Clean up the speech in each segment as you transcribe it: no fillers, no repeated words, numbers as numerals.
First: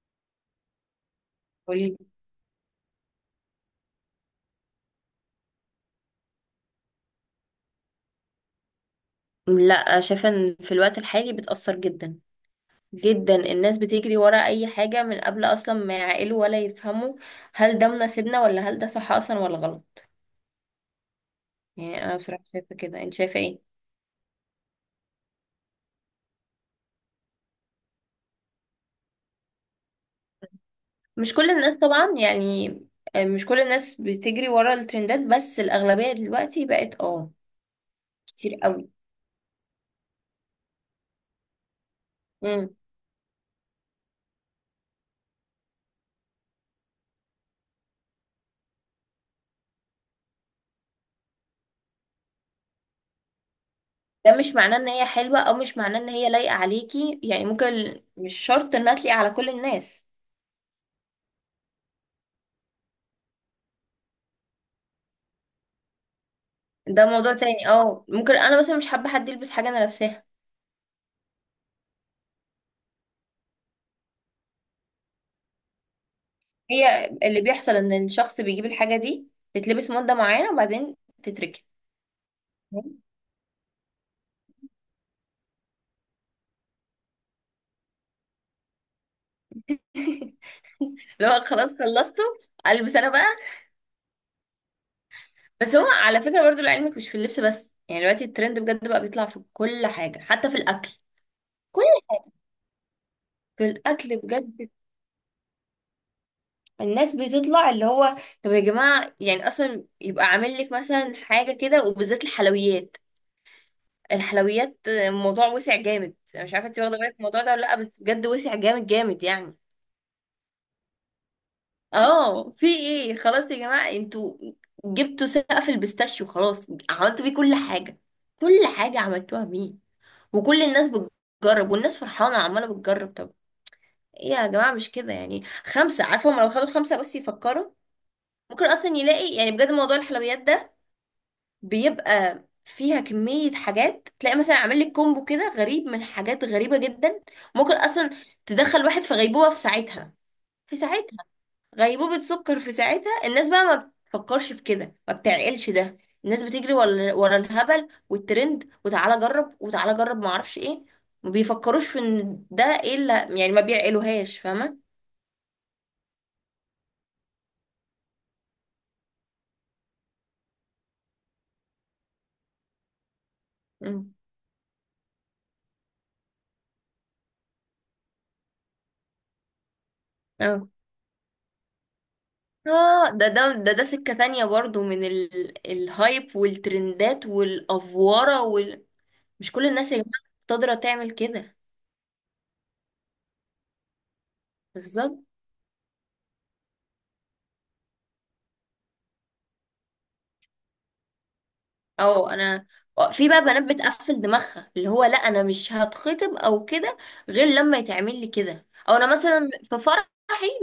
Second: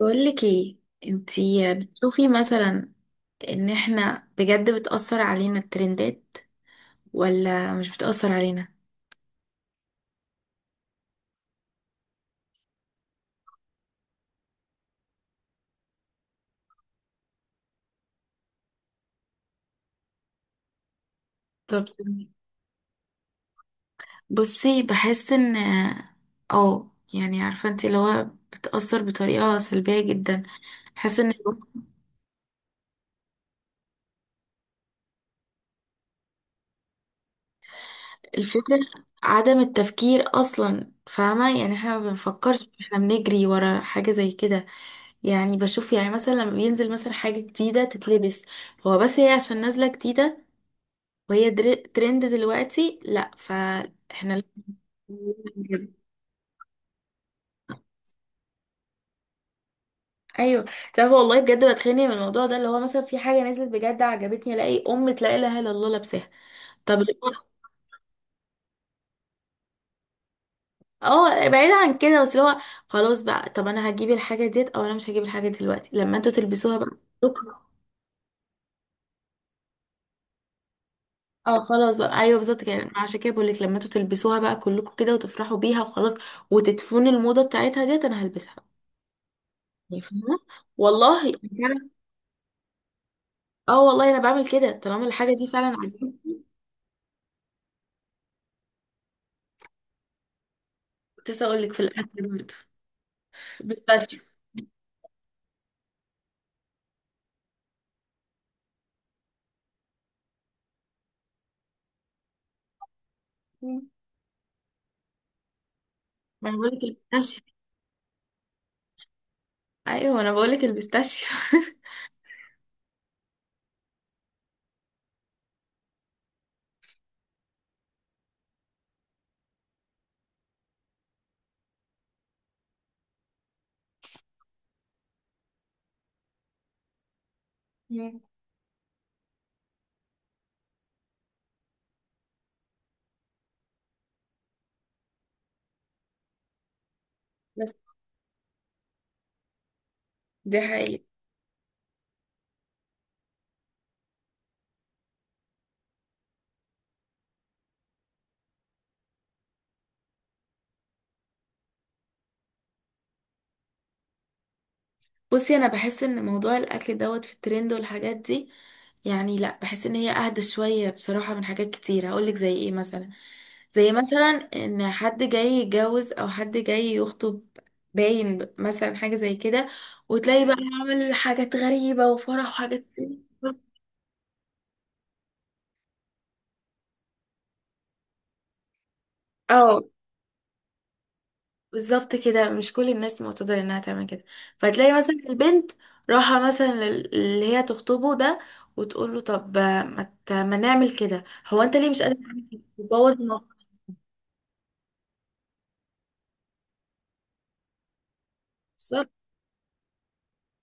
بقولك ايه، انتي قولي. بتشوفي مثلا ان احنا بجد بتأثر علينا الترندات ولا مش بتأثر علينا؟ لا، شايفة ان في الوقت الحالي بتأثر جدا جدا. الناس بتجري ورا اي حاجة من قبل اصلا ما يعقلوا ولا يفهموا هل ده مناسبنا ولا هل ده صح اصلا ولا غلط. طب يعني انا تمام. بصراحة شايفة كده، انت شايفة ايه؟ بصي، بحس ان اه يعني عارفة انتي اللي هو بتأثر بطريقة سلبية جدا. بحس ان مش كل الناس طبعا يعني. مش كل الناس بتجري ورا الترندات بس الاغلبية دلوقتي بقت كتير الفكرة قوي. عدم التفكير اصلا، فاهمة؟ يعني احنا ما بنفكرش، مم. احنا بنجري ورا حاجة زي كده. يعني بشوف يعني مثلا لما بينزل مثلا حاجة جديدة تتلبس، هو بس هي عشان نازلة جديدة، وهي ترند دلوقتي، لا ده فاحنا مش معناه ان هي حلوة او مش لازم- معناه ان هي لايقة عليكي، يعني ممكن مش شرط انها تليق على كل الناس. ايوه. تعرف والله بجد بتخانق من الموضوع ده اللي هو مثلا في حاجه نزلت بجد عجبتني، الاقي ام لا اله الا الله لابساها. طب ده اللي موضوع هو- تاني، ممكن انا مثلا مش حابة حد يلبس حاجة انا لابساها. اه، بعيد عن كده، بس اللي هو خلاص بقى، طب انا هجيب الحاجه ديت او انا مش هجيب الحاجه دلوقتي لما انتوا تلبسوها بقى هي اللي كلكم. بيحصل ان الشخص بيجيب الحاجة دي تتلبس مدة معينة وبعدين اه تتركن. خلاص بقى، ايوه بالظبط كده، أنا عشان كده بقول لك لما انتوا تلبسوها بقى كلكم كده وتفرحوا بيها وخلاص وتدفنوا الموضه بتاعتها ديت انا هلبسها، يعني فاهمه؟ والله. لو خلاص خلصته، البس انا بقى. اه والله انا بعمل كده طالما الحاجه دي فعلا بس هو عجبتني. على فكرة برضو لعلمك مش في اللبس بس، يعني دلوقتي الترند بجد بقى بيطلع في كل حاجة حتى في الأكل. كنت لسه اقول لك في كل الاكل برضه، في الأكل بيستاشيو. بجد الناس بتطلع اللي هو. طب يا جماعة، يعني أصلا يبقى عامل لك مثلا حاجة كده وبالذات الحلويات. مم. الحلويات الموضوع وسع جامد، أنا ما مش انا بقول عارفة انت لك واخدة بالك من الموضوع ده البيستاشيو، ولا لأ، بس بجد وسع جامد جامد يعني. ايوه انا بقول لك البيستاشيو اه في ايه؟ خلاص يا جماعة انتوا جبتوا سقف البيستاشيو، خلاص عملتوا بيه كل حاجة، كل حاجة عملتوها بيه، وكل الناس بتجرب والناس فرحانة عمالة بتجرب. طب ايه يا جماعة مش كده يعني؟ خمسة، عارفة، هما لو خدوا خمسة بس يفكروا مم. ممكن اصلا يلاقي، يعني بجد موضوع الحلويات ده بيبقى فيها كمية حاجات، تلاقي مثلا عامل لك كومبو كده غريب من حاجات غريبة جدا. بس ممكن اصلا تدخل واحد في غيبوبة في ساعتها، دي في حقيقة. ساعتها، غيبوبة سكر في ساعتها. الناس بقى ما بتفكرش في كده ما بتعقلش ده. الناس بتجري ورا الهبل والترند، وتعالى جرب وتعالى جرب ما اعرفش ايه. ما بيفكروش في ان ده ايه اللي، يعني ما بيعقلوهاش، فاهمة. بصي، انا بحس ان موضوع الاكل دوت في الترند والحاجات دي يعني لا، بحس ان هي اهدى شويه بصراحه من حاجات كتير، هقول لك زي ايه مثلا، زي مم. مثلا ان حد جاي يتجوز او حد جاي يخطب، باين مثلا حاجه زي كده، وتلاقي بقى اه عامل حاجات غريبه وفرح وحاجات. اه ده سكة تانية برضو من الهايب والترندات والأفوارة مش كل اه الناس يا جماعة قادرة تعمل كده. بالظبط كده، مش كل الناس معتذر انها تعمل كده. فتلاقي مثلا بالظبط. البنت راحة مثلا اللي هي تخطبه ده، وتقول له طب ما نعمل كده، هو انت ليه مش قادر اه تعمل كده، انا تبوظ في بقى بنات الموقف؟ بتقفل دماغها اللي هو لا انا مش هتخطب او كده، غير لما يتعمل لي كده، او صح. انا مثلا في فرحي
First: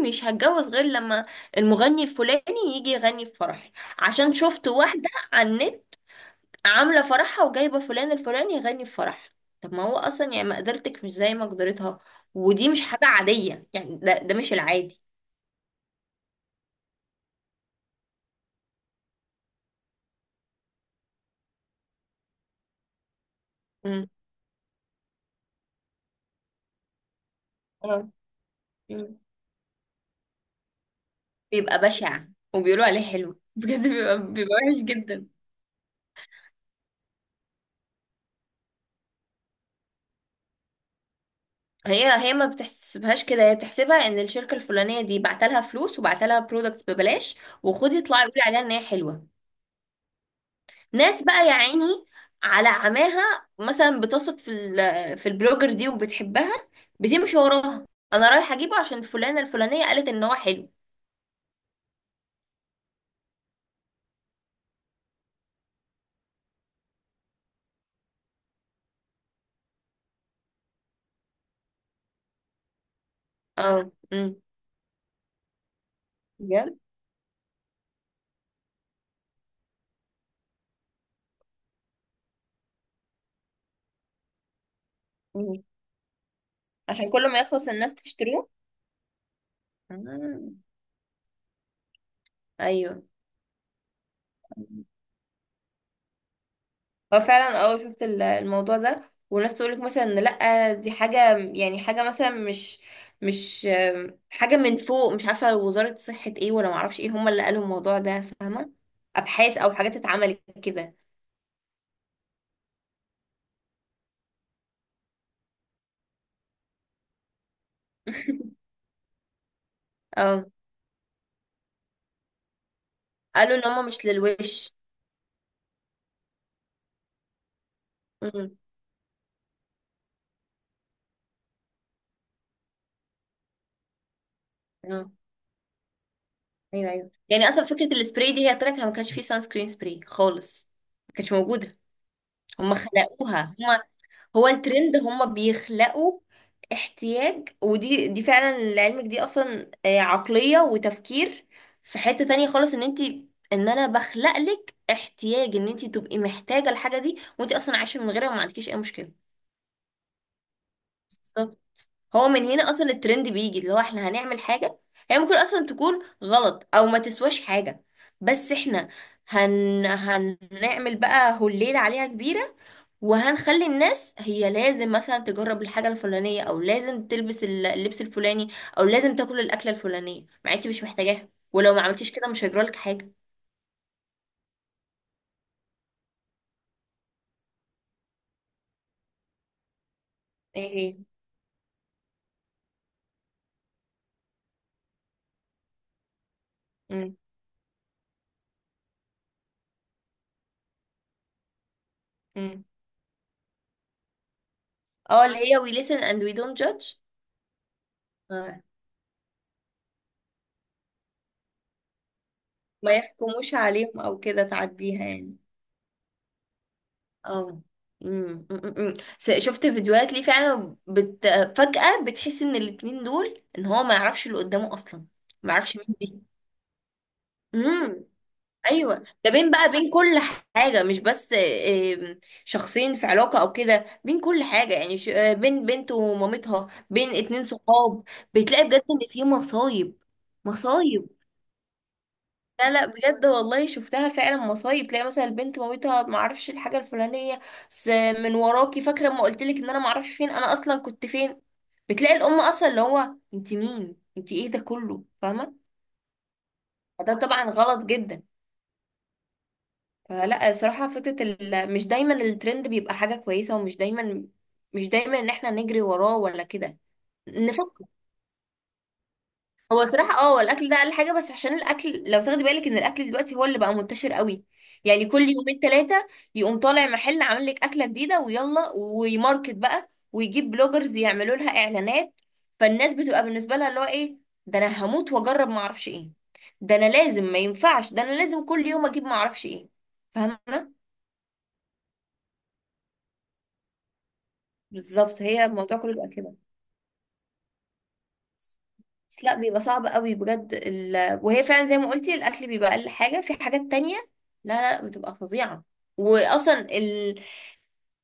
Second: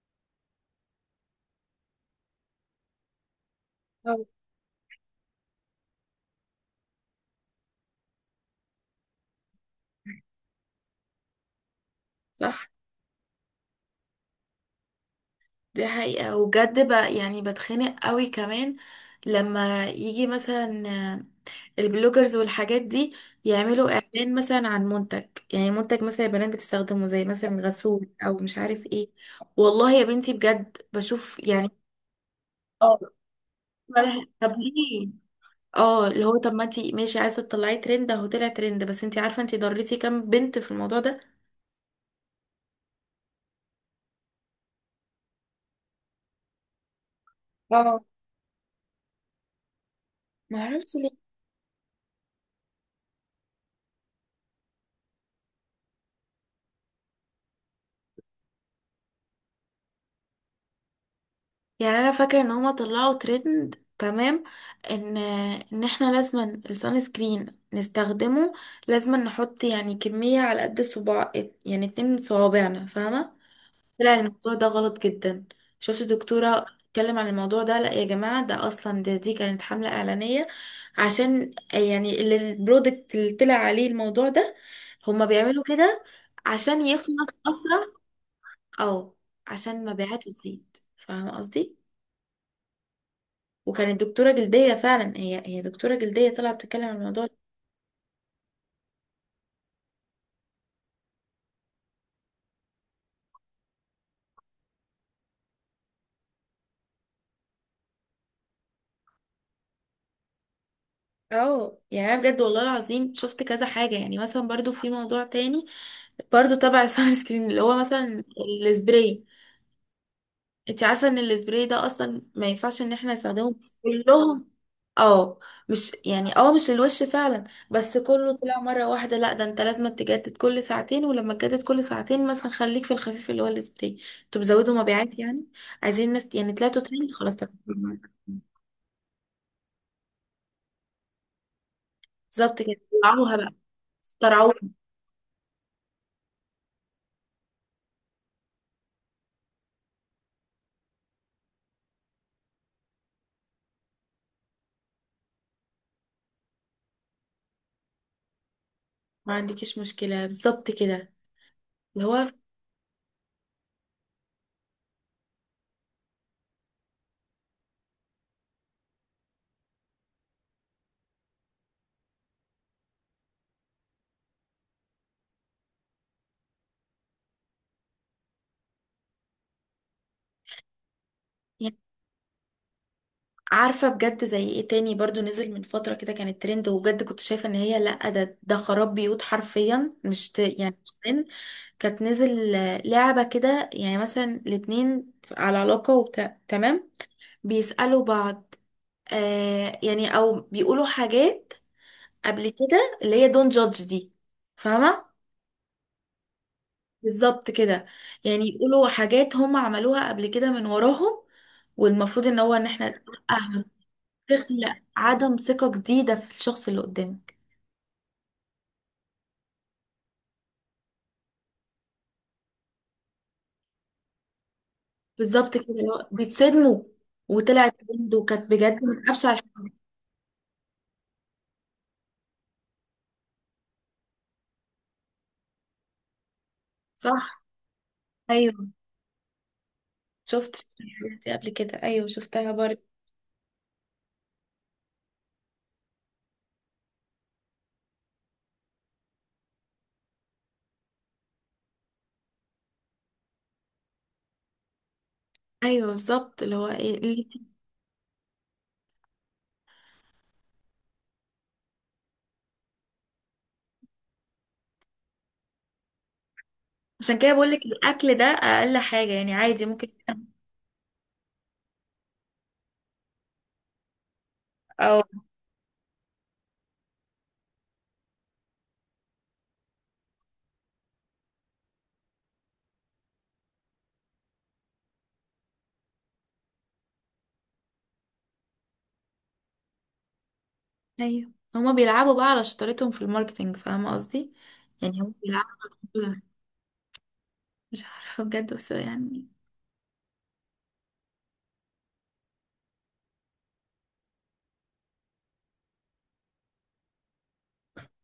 مش هتجوز غير لما المغني الفلاني يجي يغني في فرحي، أو عشان شفت واحدة على النت عاملة فرحها وجايبة فلان الفلاني يغني في فرحها. طب ما هو اصلا يعني مقدرتك مش زي مقدرتها، صح، ودي مش حاجة عادية يعني، ده مش العادي. دي حقيقة. وبجد بقى يعني بتخنق قوي كمان لما يجي مثلا البلوجرز والحاجات دي، يعملوا امم. اعلان مثلا عن منتج، يعني منتج مثلا البنات بتستخدمه زي مثلا اه. غسول او مش عارف ايه. مم. والله يا بنتي بجد بشوف يعني. بيبقى بشع وبيقولوا اه عليه حلو. بجد بيبقى طب بيبقى وحش ليه؟ جدا. اه اللي هو طب ما انتي ماشي عايزه تطلعي ترند، اهو طلع ترند، بس انتي عارفه انتي ضريتي كام بنت في الموضوع ده؟ هي ما بتحسبهاش كده، هي بتحسبها ان الشركه الفلانيه دي بعتلها فلوس وبعتلها برودكتس ببلاش، وخدي اه اطلعي قولي عليها ان هي حلوه. ما عرفتش ليه. ناس بقى يا عيني على عماها، مثلا بتثق في البلوجر دي وبتحبها، بتمشي وراها، انا رايحه اجيبه عشان فلانه الفلانيه قالت ان هو حلو. يعني انا فاكره ان هما طلعوا ترند، تمام؟ ان ان احنا لازما السان سكرين نستخدمه، لازما نحط يعني كميه على قد الصباع، يعني 2 من صوابعنا، فاهمه؟ اه. طلع امم. الموضوع ده غلط جدا. شفت دكتورة بجد. بتتكلم عن الموضوع ده، لا يا جماعة، ده أصلا، ده دي كانت حملة إعلانية عشان يعني البرودكت اللي طلع عليه الموضوع ده، هما مم. بيعملوا كده عشان عشان يخلص كل ما يخلص أسرع. الناس تشتريه. أو عشان مبيعاته مم. تزيد، فاهمة قصدي؟ ايوه. وكانت دكتورة جلدية فعلا، هي دكتورة جلدية طالعة بتتكلم عن هو الموضوع ده. فعلا شفت الموضوع ده، وناس تقولك مثلا إن لأ دي حاجة يعني حاجة مثلا مش مش آم، حاجة من فوق، مش عارفة وزارة صحة ايه ولا معرفش ايه هما اللي قالوا الموضوع ده، فاهمة. أبحاث أو حاجات اتعملت كده. اه يعني انا بجد والله العظيم شفت كذا حاجه يعني. مثلا برضو في موضوع تاني برضو تبع السان سكرين اللي هو مثلا السبراي. اه انت عارفة ان السبراي ده اصلا ما ينفعش ان احنا نستخدمه قالوا ان بس هما مش كلهم. للوش. اه مش يعني اه مش الوش فعلا، بس كله امم. طلع مرة واحدة، لا ده انت لازم تجدد كل ساعتين، ولما تجدد كل ساعتين مثلا خليك في الخفيف اللي هو السبراي. انتوا بتزودوا اه. مبيعات يعني، عايزين ناس يعني، طلعتوا ايوه ترند ايوه، خلاص يعني اصلا فكره تمام. السبراي دي هي طلعت، ما كانش فيه سان سكرين سبراي خالص، ما كانتش موجوده. بالظبط هما كده، طلعوها بقى، خلقوها هما. هو طلعوها. الترند هما بيخلقوا احتياج، ودي فعلا لعلمك، دي اصلا عقلية وتفكير في حتة تانية خالص، ان انا بخلق لك احتياج ان انت تبقي محتاجة الحاجة دي، وانت اصلا عايشة من غيرها وما عندكيش اي مشكلة. ما عندكيش مشكلة بالظبط كده بالظبط. اللي هو هو. من هنا اصلا الترند بيجي، اللي هو احنا هنعمل حاجة هي ممكن اصلا تكون غلط او ما تسواش حاجة، بس احنا هنعمل بقى هليلة عليها كبيرة، وهنخلي الناس هي لازم مثلا تجرب الحاجة الفلانية او لازم تلبس اللبس الفلاني، او لازم تاكل الأكلة الفلانية مع انت مش محتاجاها، ولو ما عملتيش كده مش هيجرالك حاجة. عارفة بجد زي ايه تاني برضو نزل من فترة كده كانت ترند، وبجد كنت شايفة ان هي لا، ده خراب بيوت حرفيا، مش ت... يعني مش ايه. ترند. كانت نزل لعبة كده يعني مثلا الاتنين على علاقة وبتاع، تمام؟ امم. بيسألوا بعض آه، يعني او بيقولوا حاجات قبل امم. كده اللي هي دون جادج دي، فاهمة؟ اه اللي هي we listen and we don't judge. بالظبط كده، يعني آه. يقولوا حاجات هم عملوها قبل كده من وراهم، والمفروض ان هو ان احنا ما نتوقع، يحكموش عليهم او كده، تخلق تعديها عدم يعني. ثقة جديدة في الشخص اللي قدامك. اه. شفت فيديوهات ليه فعلا فجأة بتحس ان الاتنين دول ان هو ما يعرفش اللي قدامه اصلا، بالظبط ما كده يعرفش اللي هو مين. بيتصدموا، دي. وطلعت ترند، وكانت بجد ايوه. من ده أبشع بين الحاجات. بقى، بين كل حاجه، مش بس شخصين في علاقه او كده، بين كل حاجه يعني، بين بنت ومامتها، بين صح. اتنين صحاب. بتلاقي أيوه، بجد ان في مصايب شفت مصايب. الحاجات دي قبل كده، أيوه شفتها لا برضه. لا، بجد والله شفتها فعلا مصايب، تلاقي مثلا البنت مامتها ما اعرفش الحاجه الفلانيه س- من وراكي، فاكره لما قلت لك ان انا ما اعرفش فين انا اصلا كنت فين. بتلاقي الام اصلا اللي هو انت مين، انت ايه، ده كله، فاهمه. أيوه بالظبط اللي هو إيه ده اللي... طبعا غلط جدا. فلا صراحة فكرة مش دايما الترند بيبقى حاجة كويسة، ومش دايما، مش دايما ان احنا نجري وراه ولا كده. عشان كده بقولك نفكر. الأكل ده أقل حاجة يعني عادي هو ممكن. صراحة هو الاكل ده اقل حاجة، بس عشان الاكل لو تاخدي بالك ان الاكل دلوقتي هو اللي بقى منتشر قوي، أو يعني كل يومين ثلاثة يقوم طالع محل عامل لك اكلة جديدة، ويلا ويماركت بقى ويجيب بلوجرز يعملوا لها اعلانات. فالناس بتبقى بالنسبة لها اللي هو ايه، ده انا هموت واجرب ما اعرفش ايه، ده انا لازم، ما ينفعش، ده انا لازم كل يوم اجيب ما اعرفش ايه، فاهمة. أيوه، هما بيلعبوا بقى على شطارتهم في الماركتينج، فاهمة قصدي؟ يعني هما بالظبط، هي بيلعبوا على الموضوع كله بيبقى الموضوع ده. كده. مش عارفة بجد بس بس يعني، لا، بيبقى صعب قوي بجد وهي فعلا زي ما قلتي الاكل بيبقى اقل حاجه، في حاجات تانية لا لا لا، بتبقى فظيعه، واصلا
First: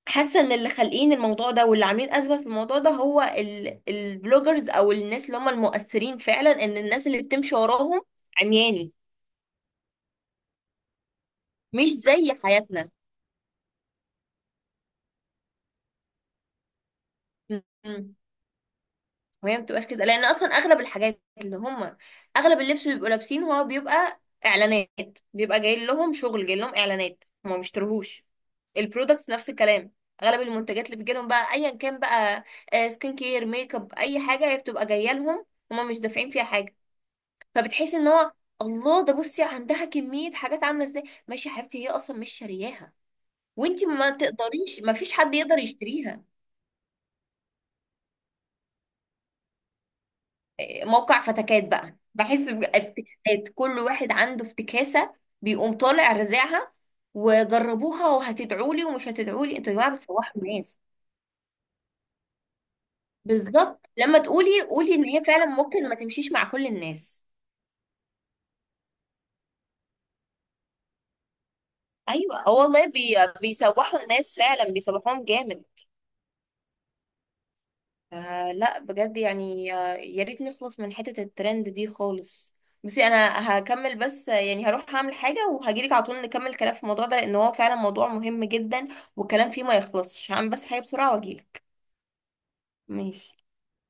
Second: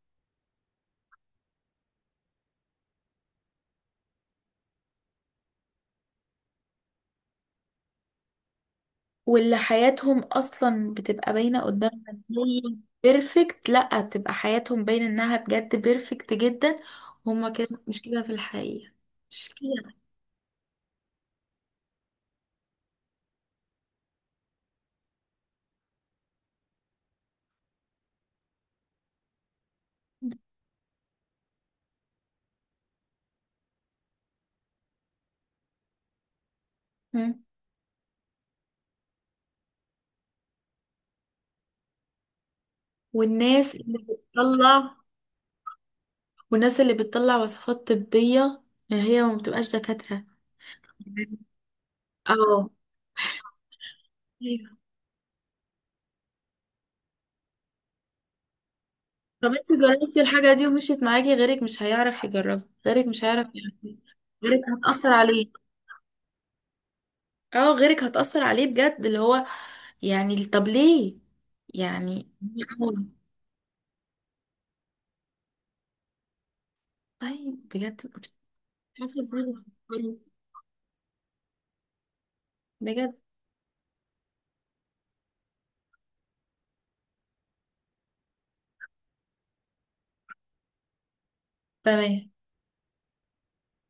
حاسه ان اللي خالقين الموضوع ده، واللي عاملين ازمه في الموضوع ده، هو البلوجرز او الناس اللي هم المؤثرين فعلا، ان الناس اللي بتمشي وراهم عمياني، واللي حياتهم اصلا بتبقى باينه مش قدامنا إن زي هي بيرفكت، لا بتبقى حياتهم باينه انها بجد بيرفكت جدا. هما كده حياتنا. مش كده في الحقيقه، مش وهي ما بتبقاش كده. كده، لان اصلا اغلب الحاجات اللي هم، اغلب اللبس اللي بيبقوا لابسينه هو بيبقى اعلانات، بيبقى جاي لهم شغل، جاي لهم اعلانات، هم ما بيشتروهوش. البرودكتس نفس الكلام، اغلب المنتجات اللي بتجي لهم بقى، ايا كان بقى سكين كير، ميك اب، اي حاجه هي بتبقى جايه لهم، هم مش دافعين فيها حاجه. مم. فبتحس ان هو، الله، ده بصي عندها كميه حاجات عامله ازاي، ماشي يا حبيبتي، هي اصلا مش شارياها، والناس وانتي اللي ما تقدريش، ما بتطلع، فيش حد يقدر يشتريها. والناس اللي بتطلع وصفات طبيه هي ما بتبقاش دكاتره. موقع فتكات بقى، بحس اه بافتكاسات، كل واحد عنده أيوة. افتكاسة، بيقوم طالع رزعها وجربوها وهتدعوا لي ومش هتدعوا طب لي، انت انتوا يا جماعة جربتي بتسوحوا الحاجه دي الناس. ومشيت معاكي، غيرك مش هيعرف يجربها، غيرك مش هيعرف بالظبط، يعمل، لما غيرك تقولي قولي ان هتأثر هي عليه. فعلا ممكن ما تمشيش مع كل الناس. اه غيرك هتأثر عليه بجد اللي هو، يعني طب ليه يعني؟ ايوه، اه والله بيسوحوا الناس فعلا، بيسوحوهم جامد. طيب بجد مش لا بجد عارفه ازاي يعني، بفكروا. يا ريت نخلص من حتة الترند دي خالص. بصي بجد انا هكمل بس، يعني هروح هعمل حاجة وهجيلك على طول نكمل الكلام في الموضوع ده، لان هو فعلا موضوع مهم جدا والكلام فيه ما يخلصش، هعمل بس حاجة بسرعة واجيلك. تمام ماشي.